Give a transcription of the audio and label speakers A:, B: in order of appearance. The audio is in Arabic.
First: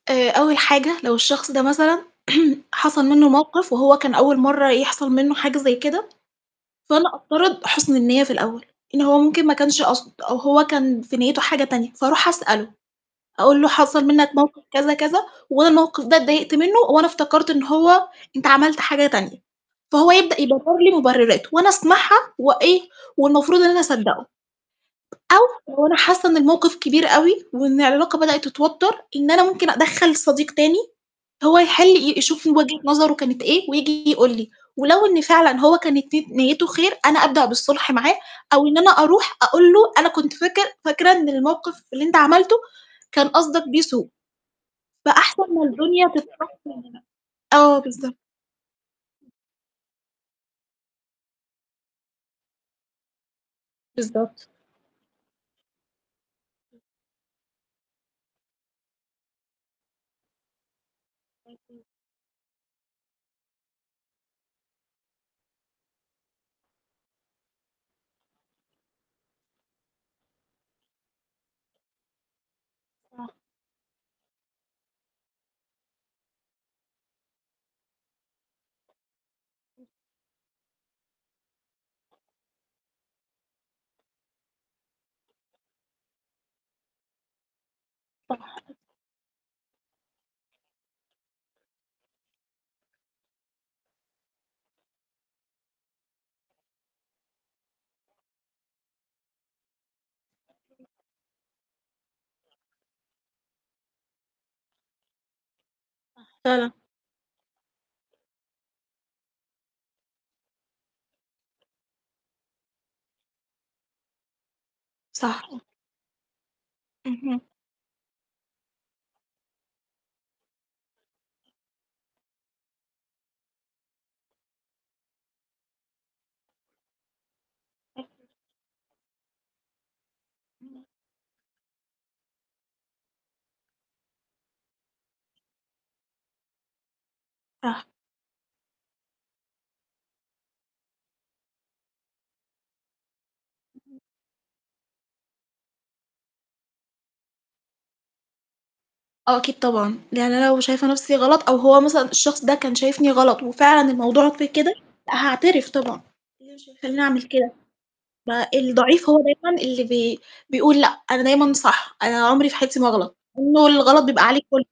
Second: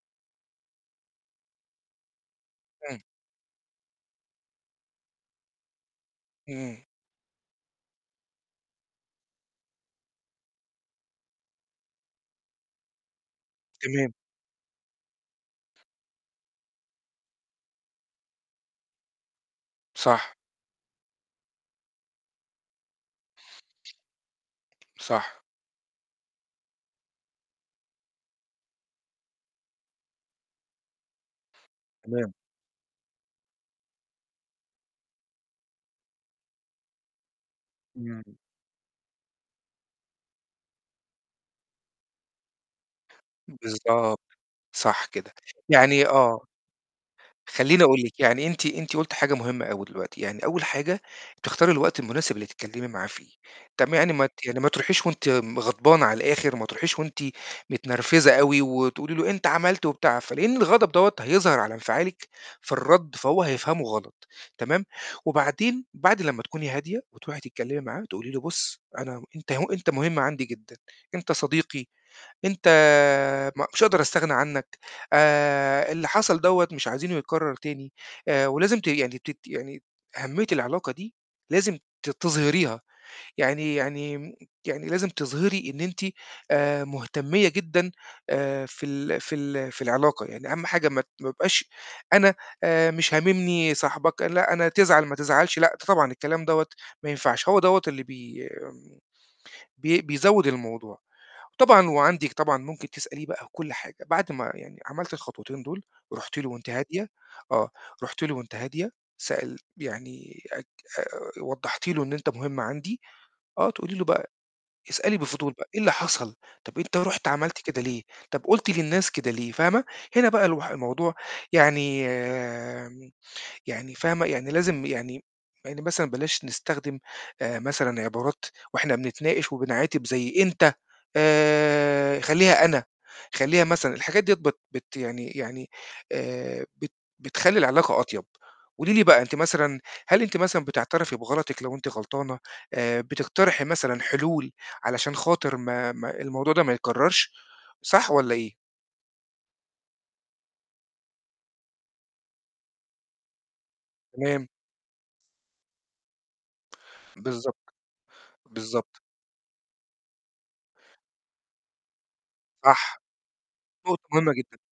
A: آآ أول حاجة لو الشخص ده مثلًا
B: إمم.
A: حصل مِنّه موقِف وهو كان أول مَرّة يحصل مِنّه حاجة زي كده،
B: إمم.
A: فأنا أفترض حُسن النيّة في الأول، إن هو ممكن ما كانش قاصد أو هو كان في نيته حاجة تانية، فأروح أسأله أقُول له: "حصل
B: تمام.
A: مِنّك موقِف كذا كذا، وأنا الموقِف ده اتضايقت مِنّه وأنا افتكرت إن هو أنت عملت حاجة تانية."، فهو
B: صح.
A: يبدأ يبرر لي مبررات وأنا أسمعها وإيه، والمفروض إن أنا أصدقه،
B: صح.
A: أو لو أنا حاسة إن الموقِف كبير أوي وإن العلاقة بدأت تتوتر إن أنا ممكن أدخّل صديق تاني هو يحل ي
B: تمام.
A: يشوف وجهة نظره كانت إيه وييجي يقُول لي، ولو إن فعلًا هو كانت ني نيته خير، أنا أبدأ بالصلح معاه
B: [unintelligible]
A: أو إن أنا أروح أقُول له أنا كنت فاكر فاكرة إن الموقِف اللي أنت عملته كان قصدك بيه سوء،
B: بالضبط، صح كده
A: فأحسن ما
B: يعني
A: الدنيا
B: آه.
A: [unintelligible] آه
B: خلّيني أقول
A: بالضبط.
B: لِك يعني أنتِ أنتِ قُلتِ حاجة مهمة أوي دلوقتي، يعني أول حاجة تختاري الوقت المناسب اللي تتكلمي معاه فيه، تم يعني ما ت
A: بالضبط.
B: يعني ما تروحيش وأنتِ غضبانة على الآخر، وما تروحيش وأنتِ متنرفزة أوي وتقُولِي له أنت عملت وبتاع، فلإن الغضب دوّة هيظهر على
A: أكيد.
B: انفعالِك في الرد فهو هيفهمه غلط، تمام؟ وبعدين بعد لمّا تكوني هادية وتروحي تتكلمي معاه تقُولي له بُص أنا أنت هو أنت مهم عندي جدًا، أنت صديقي، أنت
A: آه.
B: م مش هاقدر أستغنى عنّك، آآ اللي حصل دوّة مش عايزينه يتكرر تاني، ولازم ت يعني تت يعني أهميّة العلاقة دي لازم ت تظهريها، يعني يعني يعني لازم تظهري إن أنتِ آآ مهتمية جدًا آآ
A: صح.
B: في ال في ال في العلاقة يعني أهم حاجة ما ت ما يبقاش أنا آآ مش هاممني صاحبك لأ أنا تزعل ما تزعلش لأ طبعًا الكلام دوّة ما ينفعش هو دوّة اللي بي بي بيزوّد
A: أكيد.
B: الموضوع، وطبعًا وعندِك طبعًا ممكن تسأليه بقى كُل حاجة، بعد ما يعني عملتِ الخطوتين دول، رُحتِ
A: صح
B: له وأنتِ
A: فعلًا.
B: هادية آه، رحتِ له وأنتِ هادية سألتِ يعني أك آآ وضّحتِ له إن أنت مهم عندي، آه، تقُولي له بقى، اسألي
A: صح
B: بفضول
A: آه.
B: بقى: "إيه اللي حصل؟ طَب أنت رُحت
A: اهم.
B: عملت كده ليه؟ طُب قُلت للناس كده ليه؟"، فاهمة؟ هنا بقى الوح الموضوع يعني يعني يعني فاهمة؟ يعني لازم يعني يعني مثلًا بلاش نستخدم آآ مثلًا
A: أكيد.
B: عبارات وإحنا بنتناقش وبنعاتب زي أنت،
A: إمم.
B: آآ خلّيها أنا، خلّيها مثلًا الحاجات ديّة بت بت يعني يعني آآ بت بتخلّي
A: صح.
B: العلاقة أطيب، قُولِي لي بقى أنتِ مثلًا هل أنتِ مثلًا بتعترفي بغلطِك لو أنتِ غلطانة؟ آآ بتقترحي
A: اهم.
B: مثلًا حلول علشان خاطر ما ما الموضوع ده ما يتكررش صح والّا إيه؟
A: آه أكيد طبعًا، لإن أنا لو شايفة نَفْسي غلط أو هو مثلًا الشخص ده كان شايفني غلط وفعلًا الموضوع
B: تمام.
A: في كده، لأ هاعترف طبعًا، إيه اللي مش هيخلّيني أعمل كده؟
B: بالضبط،
A: ب
B: بالضبط.
A: الضعيف هو دايمًا اللي بي بيقول لأ أنا دايمًا صح أنا عمري في حياتي ما
B: صح،
A: اغلط،
B: نقظة
A: والغلط بيبقى
B: مهمة
A: عليه
B: جدًا.
A: كُلّه.